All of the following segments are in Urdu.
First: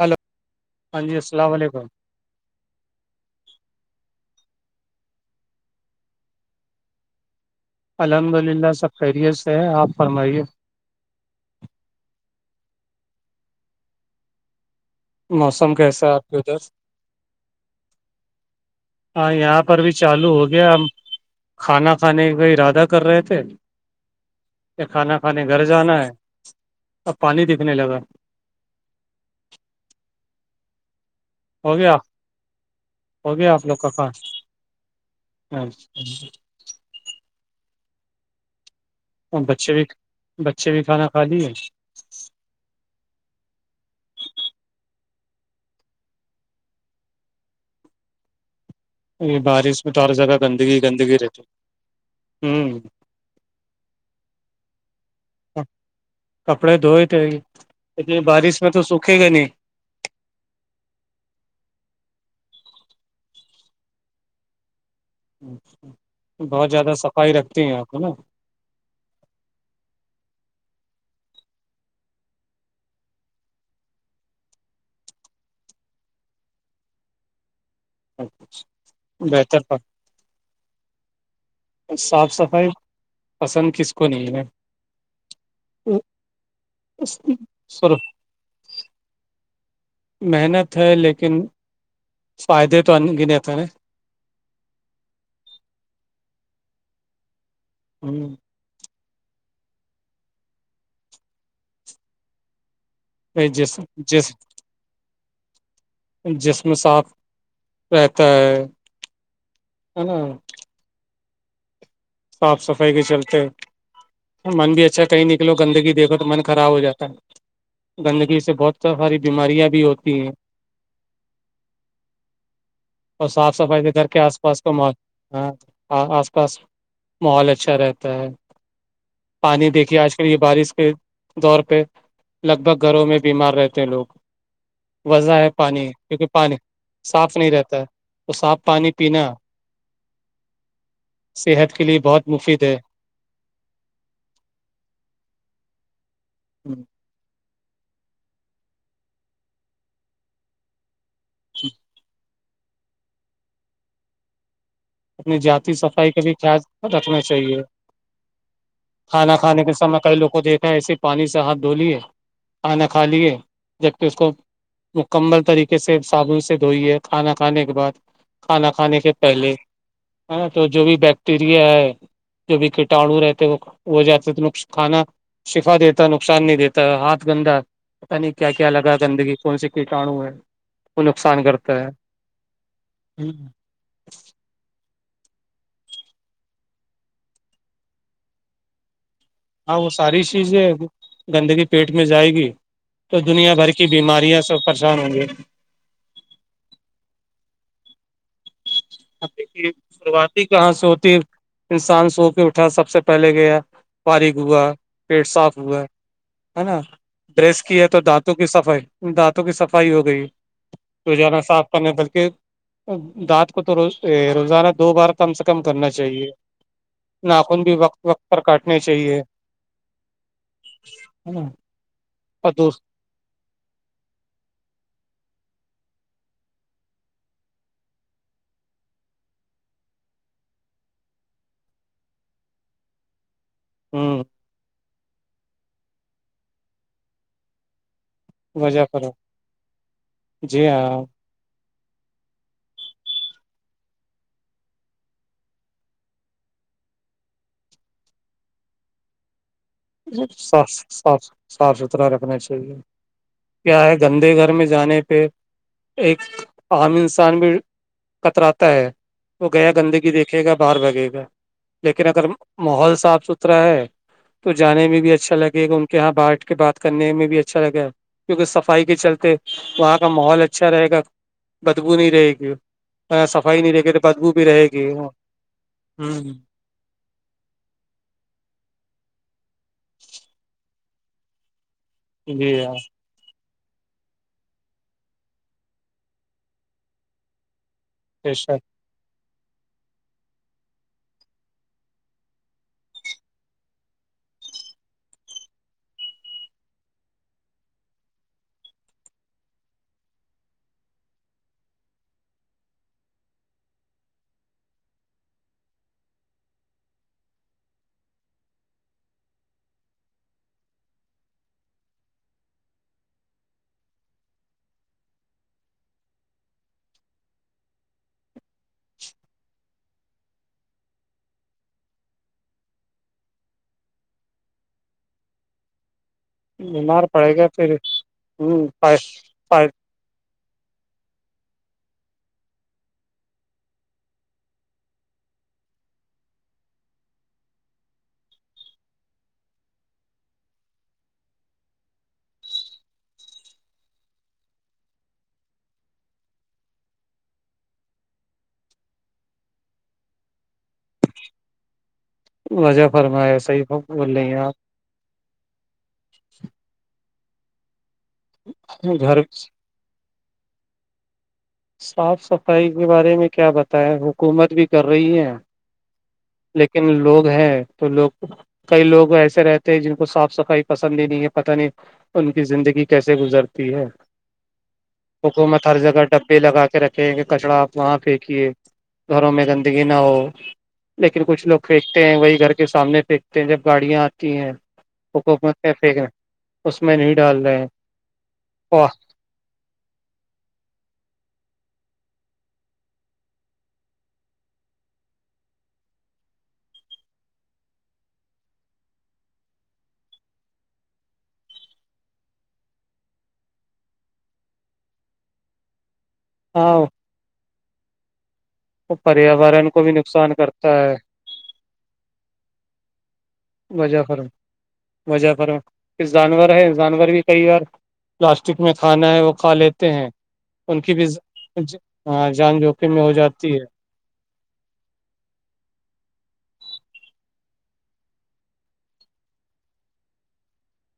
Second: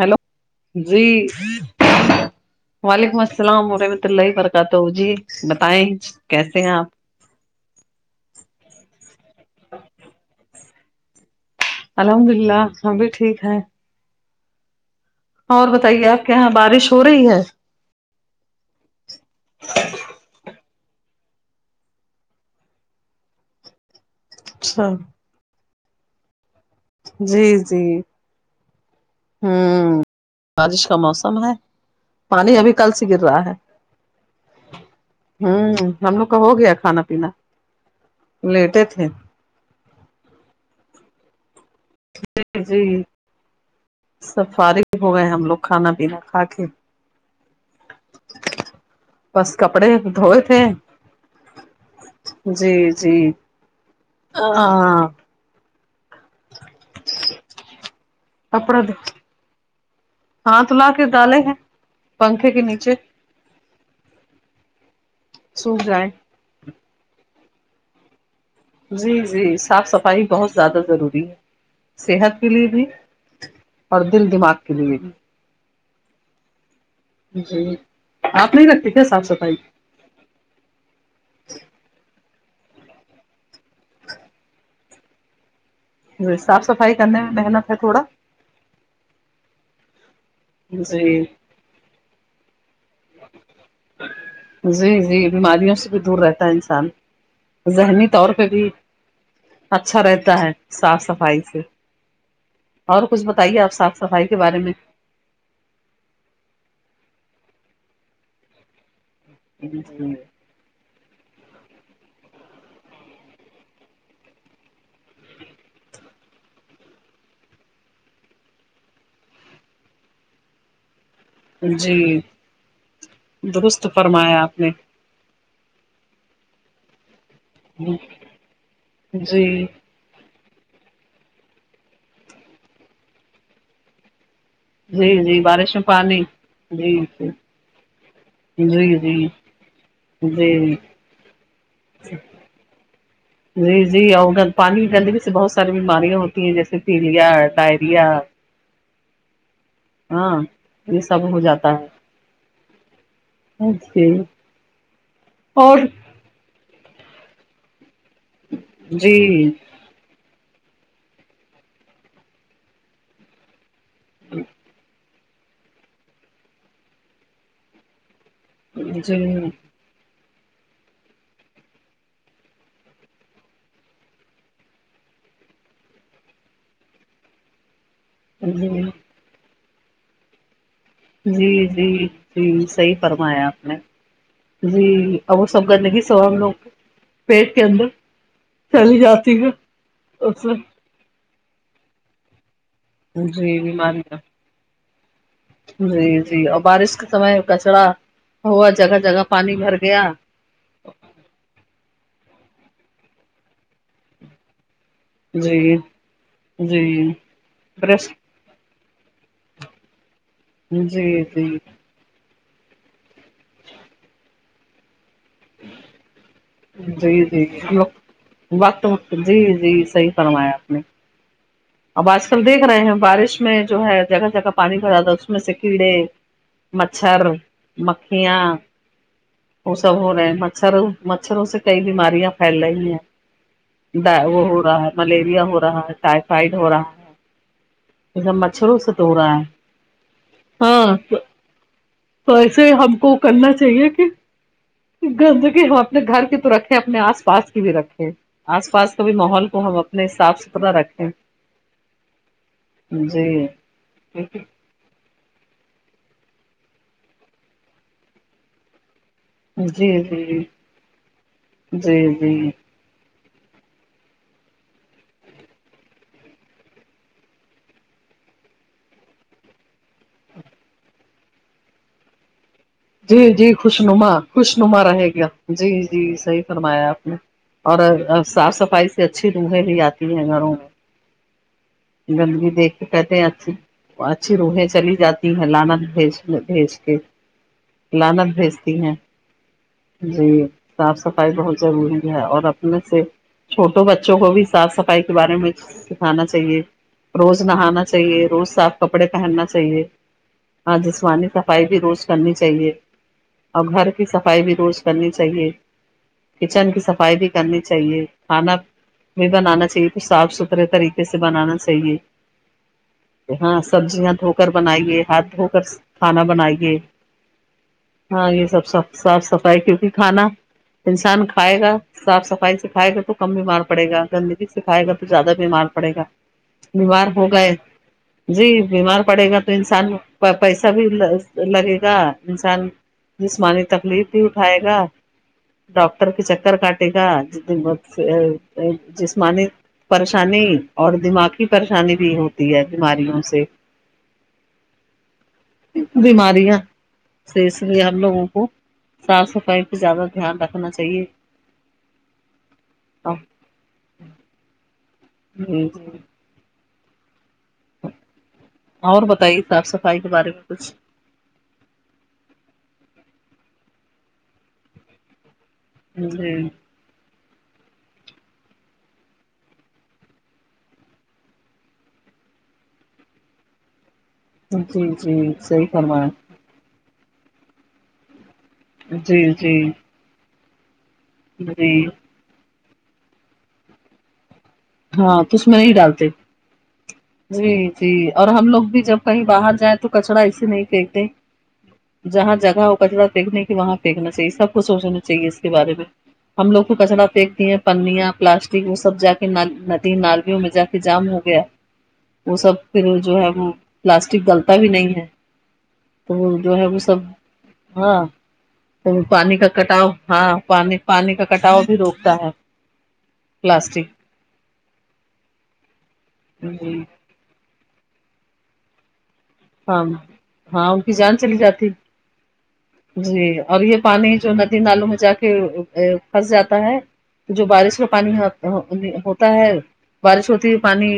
ہلو ہاں جی السلام علیکم وعلیکم السلام ورحمۃ اللہ برکاتہ جی بتائیں کیسے ہیں آپ الحمد للہ سب خیریت سے ہے آپ فرمائیے الحمد للہ سبھی ٹھیک ہے اور موسم کیسا بتائیے ہے آپ کے یہاں ادھر بارش ہو رہی ہے ہاں یہاں پر بھی چالو ہو گیا ہم کھانا کھانے کا ارادہ کر رہے تھےکہ اچھا کھانا کھانے گھر جانا ہے اب پانی جی دکھنے جی لگا ہوں بارش کا موسم ہے ہو گیا پانی ابھی کل سے گر ہو رہا گیا ہے آپ لوگ کا کھانا ہممم ہم لوگ کا ہو گیا کھانا پینا لیٹے تھے اور بچے بھی بچے بھی کھانا کھا لیے جی جی سب فارغ ہو گئے ہم لوگ کھانا پینا کھا کے یہ بس بارش کپڑے میں تو اور زیادہ دھوئے تھے گندگی گندگی رہتی ہے جی جی ہاں کپڑے دھوئے تھے اتنی بارش میں تو سوکھے گا نہیں ہاتھ لا کے ڈالے ہیں پنکھے کے نیچے سوکھ جائیں بہت زیادہ صفائی رکھتی ہیں آپ ہے نا جی جی صاف صفائی بہت زیادہ ضروری ہے صحت کے لیے بھی اور دل دماغ کے لیے می بھی جی آپ نہیں رکھتے کیا صاف صفائی بہتر صاف صفائی پسند کس کو نہیں ہے تو ج صاف صفائی کرنے میں محنت ہے تھوڑا محنت ہے جی لیکن فائدے تو ان گنتھ ہے نا جی جی بیماریوں سے بھی دور رہتا ہے انسان ذہنی طور پہ بھی اچھا رہتا ہے صاف صفائی سے اور کچھ بتائیے آپ جس صاف جس صفائی کے بارے میں جسم صاف رہتا ہے جی ہے جی نا صاف صفائی کے چلتے من بھی اچھا کہیں نکلو گندگییکھو تو من خراب ہو جاتا ہے گندگی سے بہت ساری بیماریاں بھی ہوتی ہیں جی اور صاف صفائی درست کے گھر کے فرمایا آس آپ پاس نے کا ما ہاں آس پاس ماحول اچھا جی رہتا ہے پانی دیکھیے آج کل یہ بارش کے دور پہ لگ بھگ گھروں میں بیمار رہتے ہیں لوگ جی وجہ جی ہے بارش میں پانی کیونکہ پانی جی صاف نہیں جی رہتا ہے تو صاف پانی جی جی پینا جی صحت کے لیے بہت مفید ہے جی جی اور گ پانی گندگی سے بہت ساری بیماریاں ہوتی ہیں جیسے پ د تری ہاں یہ سب ہو جاتا ہے ا اپنی جاتی صفائی کا بھی خیال رکھنا چاہیے جی کھانا کھانے کے سام میں کئی لوگ کو دیکھ ایسے پانی سے ہاتھ دھو لیے کانا کھا لیے جبکہ اس کو مکت کمبل طریقے سے صابن سے دھوئی ہے کھانا کھانے کے بعد کھانا جی کھانے کے جی پہلے ہ تو جو بھی بیکٹیریا ہے جو بھی کٹاڑو رہتے وہ وہ جاتے تو نقص کھانا شفا دیتا ہے نقصان نہیں دیتا ہاتھ گندا یعنی کیا کیا لگا گندگی کون سےی کیٹاانو ہے کو نقصان جی کرتا ہے جی جی صحی فرمایا آپ نے جی ا وہ سب گنے کی سو ہم لوگ پیٹ کے اندر چلی جات س گا ہاں وہ ساری چیزیں گندگی پیٹ میں جائے گی تو دنیا بھر کی بیماریاں سب پریشان ہوں گی جی جی اور بارش کے سمے کچرا ہوا جگہ جگہ اب پانی دیکھیے بھر گیا شروعاتی کہاں سے ہوتی انسان سو کے اٹھا سب سے پہلے گیا پاری گووا پیٹ صاف جی ہوا ہے ہے نا جی بریس کی ہے تو دانت برش دانتوں کی صفائی دانتوں کی صفائی ہو گئی جی تو جانا جی صاف کرنے بلکہ دانت کو تو رو روزانہ دو بار کم سے کم کرنا چاہیے جی ناخن بھی جی وقت وقت پر کاٹنے وقت وقت چاہیے جی جی صحیح فرمایا آپ نے ہ اب آج کل دیکھ رہے ہیں بارش میں جو ہے جگہ جگہ پانی بھراتا ہے اس میں سے کیڑے مچھر مکھیاں وہ سب ہو رہے ہیں مچھر مچھروں سے کئی بیماریاں پھیل رہی ہیں ہ وہ ہو رہا ہے ملیریا ہو رہا ہے ٹائیفائڈ ہو رہا ہے اب مچھروں وجہ سے پر تو رہا ہے ہاں تو ایسے ہم کو کرنا چاہیے کہ گندی ہم اپنے گھر کی تو رکھیں اپنے آس پاس کی بھی رکھیں آس پاس کا بھی ماحول کو ہم اپنے صاف ستھرا رکھیں صاف ستھرا رکھنا چاہیے جی کیا ہے گندے گھر میں جانے پہ ایک عام انسان بھی کتراتا ہے وہ گیا جی گندگی دیکھے جی گا باہر بھاگے گا لیکن جی اگر جی ماحول صاف ستھرا ہے تو جانے میں بھی اچھا لگے گا ان کے یہاں بانٹ کے بات کرنے میں بھی اچھا لگا کیونکہ صفائی کے چلتے وہاں کا ماحول اچھا رہے گا بدبو نہیں رہے گی جی جی صفائی نہیں خوش رہے گی تو نما بدبو بھی خوش نما گی رہے ہ گیا جی جی صحیح فرمایا آپ نے اور صاف صفائی سے اچھی روحیں بھی آتی ہیں گھروں میں گندگی جی ہاں دیکھ کے کہتے ہیں اچھی اچھی روحیں چلی جاتی ہیں لانت بھی بھیس کے لانت بے شک بھیجتی ہیں جی صاف صفائی بہت ضروری ہے اور اپنے سے چھوٹوں بچوں کو بھی صاف صفائی کے بارے میں سکھانا چاہیے روز نہانا چاہیے روز صاف کپڑے پہننا چاہیے ہاں جسمانی صفائی بھی روز کرنی چاہیے اور گھر کی صفائی بھی روز کرنی چاہیے کچن کی صفائی بھی کرنی چاہیے کھانا میں بنانا چاہیے کچھ صاف ستھرے طریقے سے بنانا چاہیے ہاں سبزیاں دھو کر بنائیے ہاتھ دھو کر کھانا بنائیے ہاں یہ سب س صاف صفائی کیونکہ کھانا انسان کھائے گا صاف صفائی سکھائے گا تو کم بیمار پڑے گا گندگی سکھائے گا تو زیادہ بیمار پڑے گا بیمار ہو پڑے گا گئے پھر جی بیمار پڑے گا تو ہ انسان پیسہ بھی لگے گ انسان جسمانی تکلیف بھی اٹھائے گا ڈاکٹر کے چکر کاٹے گا جسمانی پریشانی اور دماغ کی پریشانی بھی ہوتی ہے بیماریوں سے [inaudible] بیمارییاں اس لیے ہم لوگوں کو صاف صفائی پہ زیادہ دھیان رکھنا چاہیے وضہ فرمایا صحیح بول رہی ہیں آپ ہ ج اور گھر بتائیے صاف صفائی کے بارے میں کچھ صاف صفائی کے بارے میں کیا بتائیں حکومت بھی کر رہی ہے جی لیکن لوگ ہیں تو لوگ کئی لوگ ایسے رہتے ہیں جن کو صاف صفائی پسند ہی نہیں ہے پتہ نہیں ان کی زندگی کیسے گزرتی ہے جی جی صحیح حکومت ہر جگہ فرمایں ڈبے لگا کے رکھیں کہ کچڑا آپ وہاں پھینکیے گھروں جی میں جی گندگی نہ ہو لیکن کچھ لوگ جی پھینکتے ہیں وہی گھر کے سامنے پھینکتے ہیں جب گاڑیاں آتی ہیں ہاں تو اس حکومت میں نہیں پھینک ڈالتے رہے اس میں نہیں ڈال جی رہے ہیں جی اور ہم لوگ بھی واہ، جب کہیں باہر جائ تو کچڑا ایے نہیں پھینکتے جہاں جگہ ہو کچرا پھییکنے کی وہاں پھینکنا چاہیے سب کوھ سوچنا چاہیے اس کے بارے میں ہم لوگ کو کچڑا پنکتی ہیں پنیاں پلاسٹک وہ سب جا کے نی ندی نالویوں میں جا کے جام ہو گیا وہ سب پھر جو ہے وہ پلاسٹک گلتا بھی نہیں ہے تو وہ جو ہے وہ سب ہاں ہاں پانی کا پریاورن کو کٹاؤ بھی ہاں نقصان کرتا پانی ہے پانی کا کٹاؤ بھی روکتا ہے پلاسٹک وفر وفر جانور ہے جانور بھی کئی بار پلاسٹک میں کھانا ہے وہ کھا ہاں لیتے ہیں ہاں ان کی بھی جان چلی جاتی جان جوکھم میں ہو جی جاتی اور ہے یہ پانی جو ندی نالوں میں جا کے پھنس جاتا ہے تو جو بارش کا پانی ہوتا ہے بارش ہوتی ہے پانی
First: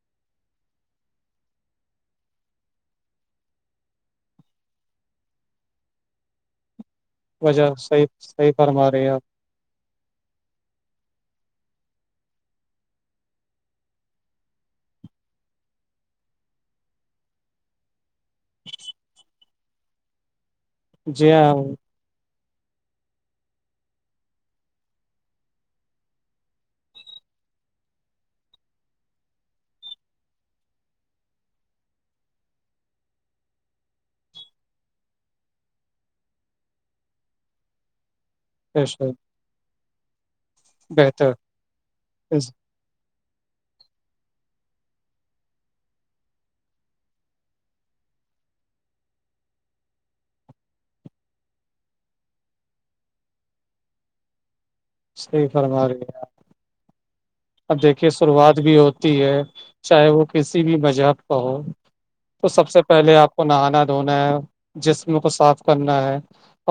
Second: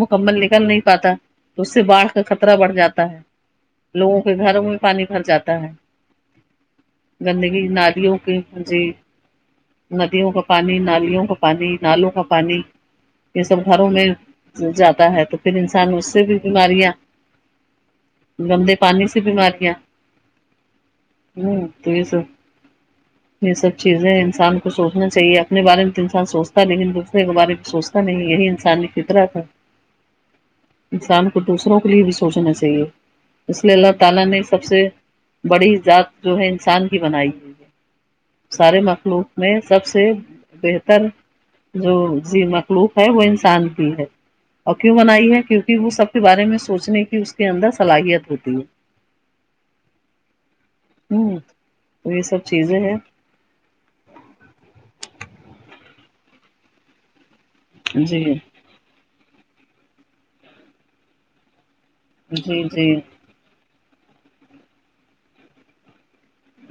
مکمل نکل نہیں پاتا تو اس سے باڑھ کا خ خطرہ بڑھ جاتا ہے لوگوں کے گھروں میں پانی بھر جاتا ہے گندگی وجہ صحیح نادیوں کی صحیح م جی فرما رہے ہیں آپ ندیوں کا پانی نالیوں کا پانی نالوں کا پانی یہ سب گھروں میں جیادا ہے تو پھر انسان اس سے بھی بیماریاں گندے پانی سے بیماریاں ہ تو یہ س ج یہ سب چیزیں انسان کو سوچنا چاہیے اپنے بارے میں تو انسان سوچتا لیکن دوسرے کے بارے میں سوچتا نہیں یہی انسانی فطر تھا ہاں انسان کو دوسروں کے لیے بھی سوچنا چاہیے اس لیے اللہ تعالا نے سب سے بڑی ذات جو ہے انسان کی بنائی ہے سارے مخلوق میں سب سے بہتر جوز مخ ملوق ہے وہ انسان کی ہے اور کیوں بنائی ہے کیونکہ وہ سب کے بارے میں سوچنے اس کے اندر صلاحیت ہوتی ہے ہوں تو یہ سب چیزیں ہیں اسفر مار اب دیکھیے جی شروعات بھی ہوتی ہے چاہے وہ کسی بھی مذہب کا ہو تو جی سب سے جی پہلے آپ کو نہانا دھونا ہے جسم کو صاف کرنا ہے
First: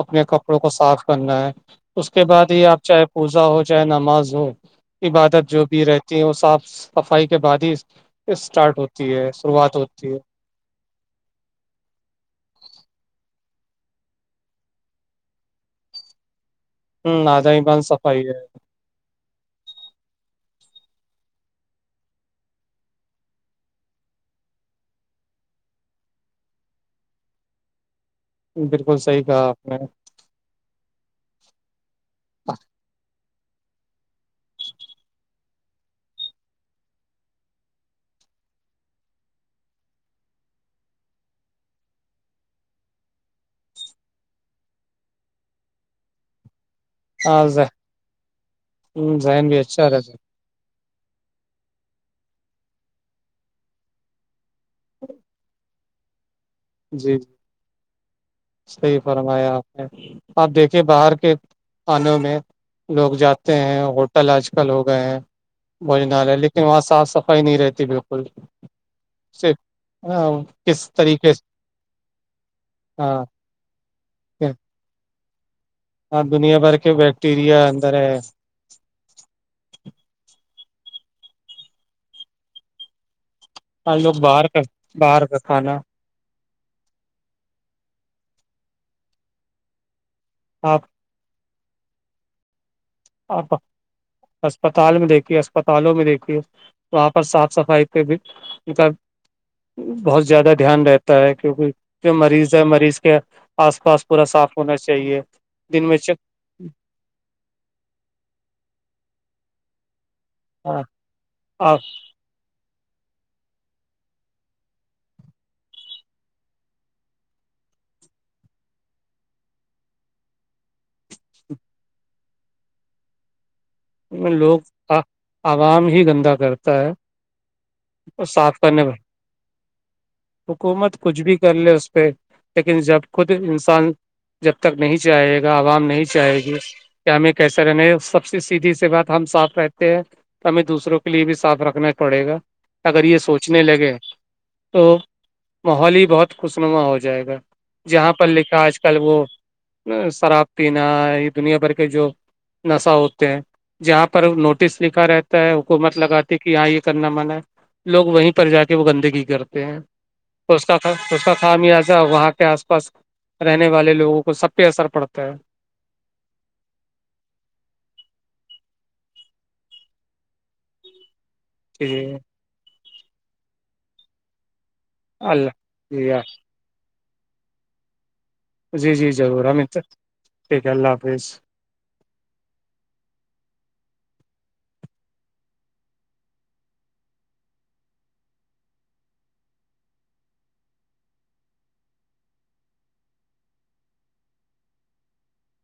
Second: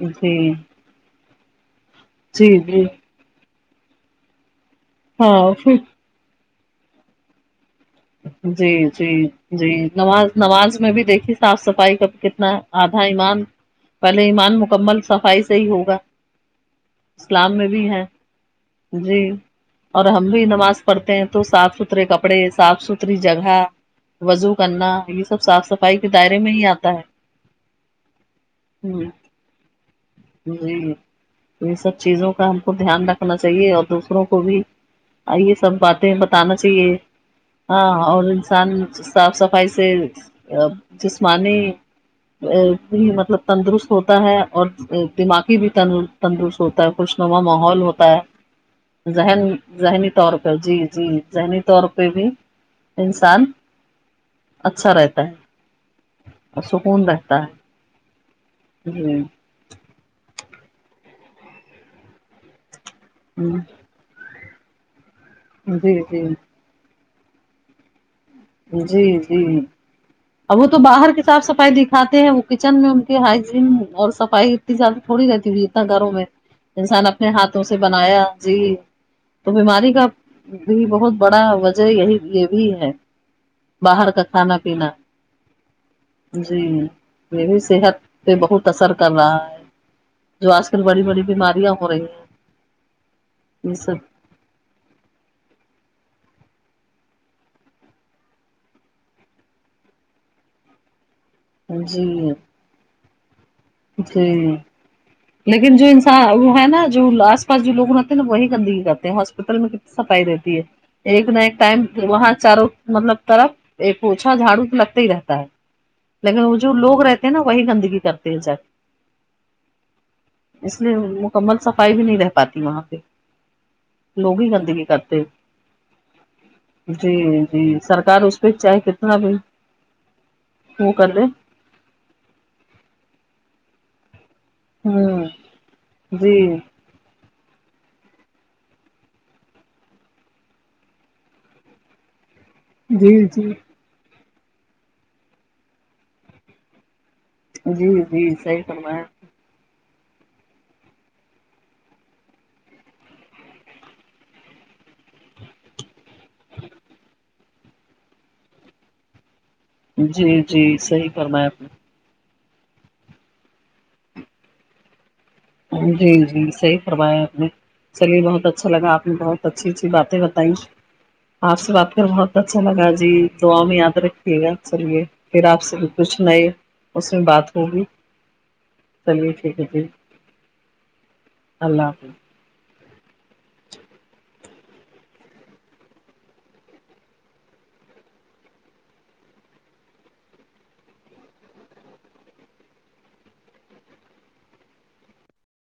اپنے جی کپڑوں کو صاف کرنا ہے اس کے بعد جی ہی آپ جی چاہے پوزا ہو چاہے نماز ہو ہاں عبادت جو پھر بھی رہتی ہوں صاف صفائی کے بعد ہی جی اسٹارٹ جی ہوتی ہے جی شروعات ہوتی ہے نماز نماز میں بھی دیکھی صاف صفائی کا کتنا آدھا ایمان پہلے ایمان مکمل صفائی سے ہی ہوگا ہ آد اسلام ہی میں بان بھی صفائی ہے جی اور ہم بھی نماز پڑھتے ہیں تو صاف ستھرے کپڑے صاف ستھری جگہ وضو کرنا یہ سب صاف صفائی کے دائرے میں ہی آتا ہے بالکل ہ صحیح کہا آپ نے جی یہ سب چیزوں کا ہم کو دھیان رکھنا چاہیے اور دوسروں کو بھی آئیے سب باتیں بتانا چاہیے ہاں اور انسان صاف صفائی سے جسمانی بھی مطلب تندرست ہوتا ہے اور دماغی بھی ت تندرست ہوتا ہے خوشنما ہاں ماحول ہوتا ہے ذہن بھی اچھا ذہنی رہتا طور جی جی ذہنی طور پہ بھی انسان اچھا رہتا ہے اور سکون جیی رہتا ہے صحیح جی فرمایاپ آپ دیکھیے باہر کے کانوں میں لوگ جاتے ہیں تل آج کل ہو گئے ہیں جی بھجنالے جی لیکن وہاں صاف صفائی نہیں رہتی بالکل جی جی صرف ا وہ تو کس باہر کی طریقے صاف سے صفائی د ھاتے ہیں وہ کچن میں ان کی ہائجین اور صفائی اتنی زیادہ تھوڑی رہتی ہوئی گھروں ہاں میں دنیا بھر کے انسان اپنے ہاتھوں بیکٹیریا سے اندر ہے بنایا جی تو بیماری کا بھی بہت بڑا وجہ یہی یہ بھی ہے ک لوگ باہر کا باہر کا خانا جی یہ بھی صحت پہ بہت اثر کر رہا ہے جو آج آپ کل بڑی بڑی بیماریاں ہو رہی ہیں آپ یہ سب اسسپتال میں دیکھیے اسپتالوں میں دیکھیے وہاں پر صاف صفائی پہ بھی کا بہت زیادہ دھیان رہتا ہے کیونکہ جی جو مریض ہے مریض کے آس پاس پورا جی صاف ہونا چاہیے لیکن دن جو میں چیک انسان وہ ہے نا جو آس پاس جووگ رہتے نا وہی گندگی کرتے ہیں ہاسپٹل میں کتنی صفائی رہتی ہے ایک نہ ایک ٹائم وہاں چاروں مطلب طرف ایک اوچھا جھاڑو لگتا ہی رہتا ہے لیکن وہ جو لوگ رہتے ہیں نا وہی گندگی کرتے ہیں اس لیے مکمل صفائی بھی نہیں رہ پاتی وہاں پہ لوگ ہی گندگی کرتے عوام ہی گندا کرتا ہے جی جی سرکار اور اس پہ صاف چاہے کرنے کتنا بھی حکومت کچھ بھی کر لے اس پہ لیکن جب خود انسان جب تک نہیں ہوں چاہے گا عوام نہیں چاہے جی گی کہ ہمیں کیسے رہنا ہے سب سے سیدھی سی بات ہم صاف رہتے ہیں ہمیں دوسروں کے لیے بھی صاف رکھنا پڑے گا اگر جی یہ جی سوچنے لگے تو ماحول ہی بہت خوشنما ہو جائے گا جی جہاں پر جی لکھا صحیح آج کل فرمایا وہ شراب پینا یہ دنیا بھر کے جو نشہ ہوتے ہیں جہاں پر نوٹس لکھا رہتا ہے حکومت لگات کہ ہاں یہ کرنا من ہے لوگ وہیں پر جا کے وہ گندگی کرتے ہیں جی تو اس جی کاا صحیح اس کا فرمایا خا آپ نے آج [unintelligible] ا وہاں کے آس پاس رہنے والے لوگوں کو سب پہ اثر پڑتا ہے جی جی صحی کروایا نے [unintelligible] چلیے بہت اچھا لاپ نے بہت اچھی اچھی بات بتیں آپ سے بات جی کر بہت اچھا لگا جی دعاؤں میں یاد رکھیے گا چلیے پھر آپ سے بھی اللہ جی کچھ نئے اس میں بات ہوگی جی جی چلیے ضرور ا ٹھیک ہے ہمد سے جی ٹھیک ہے اللہ حافظ اللہ حافظ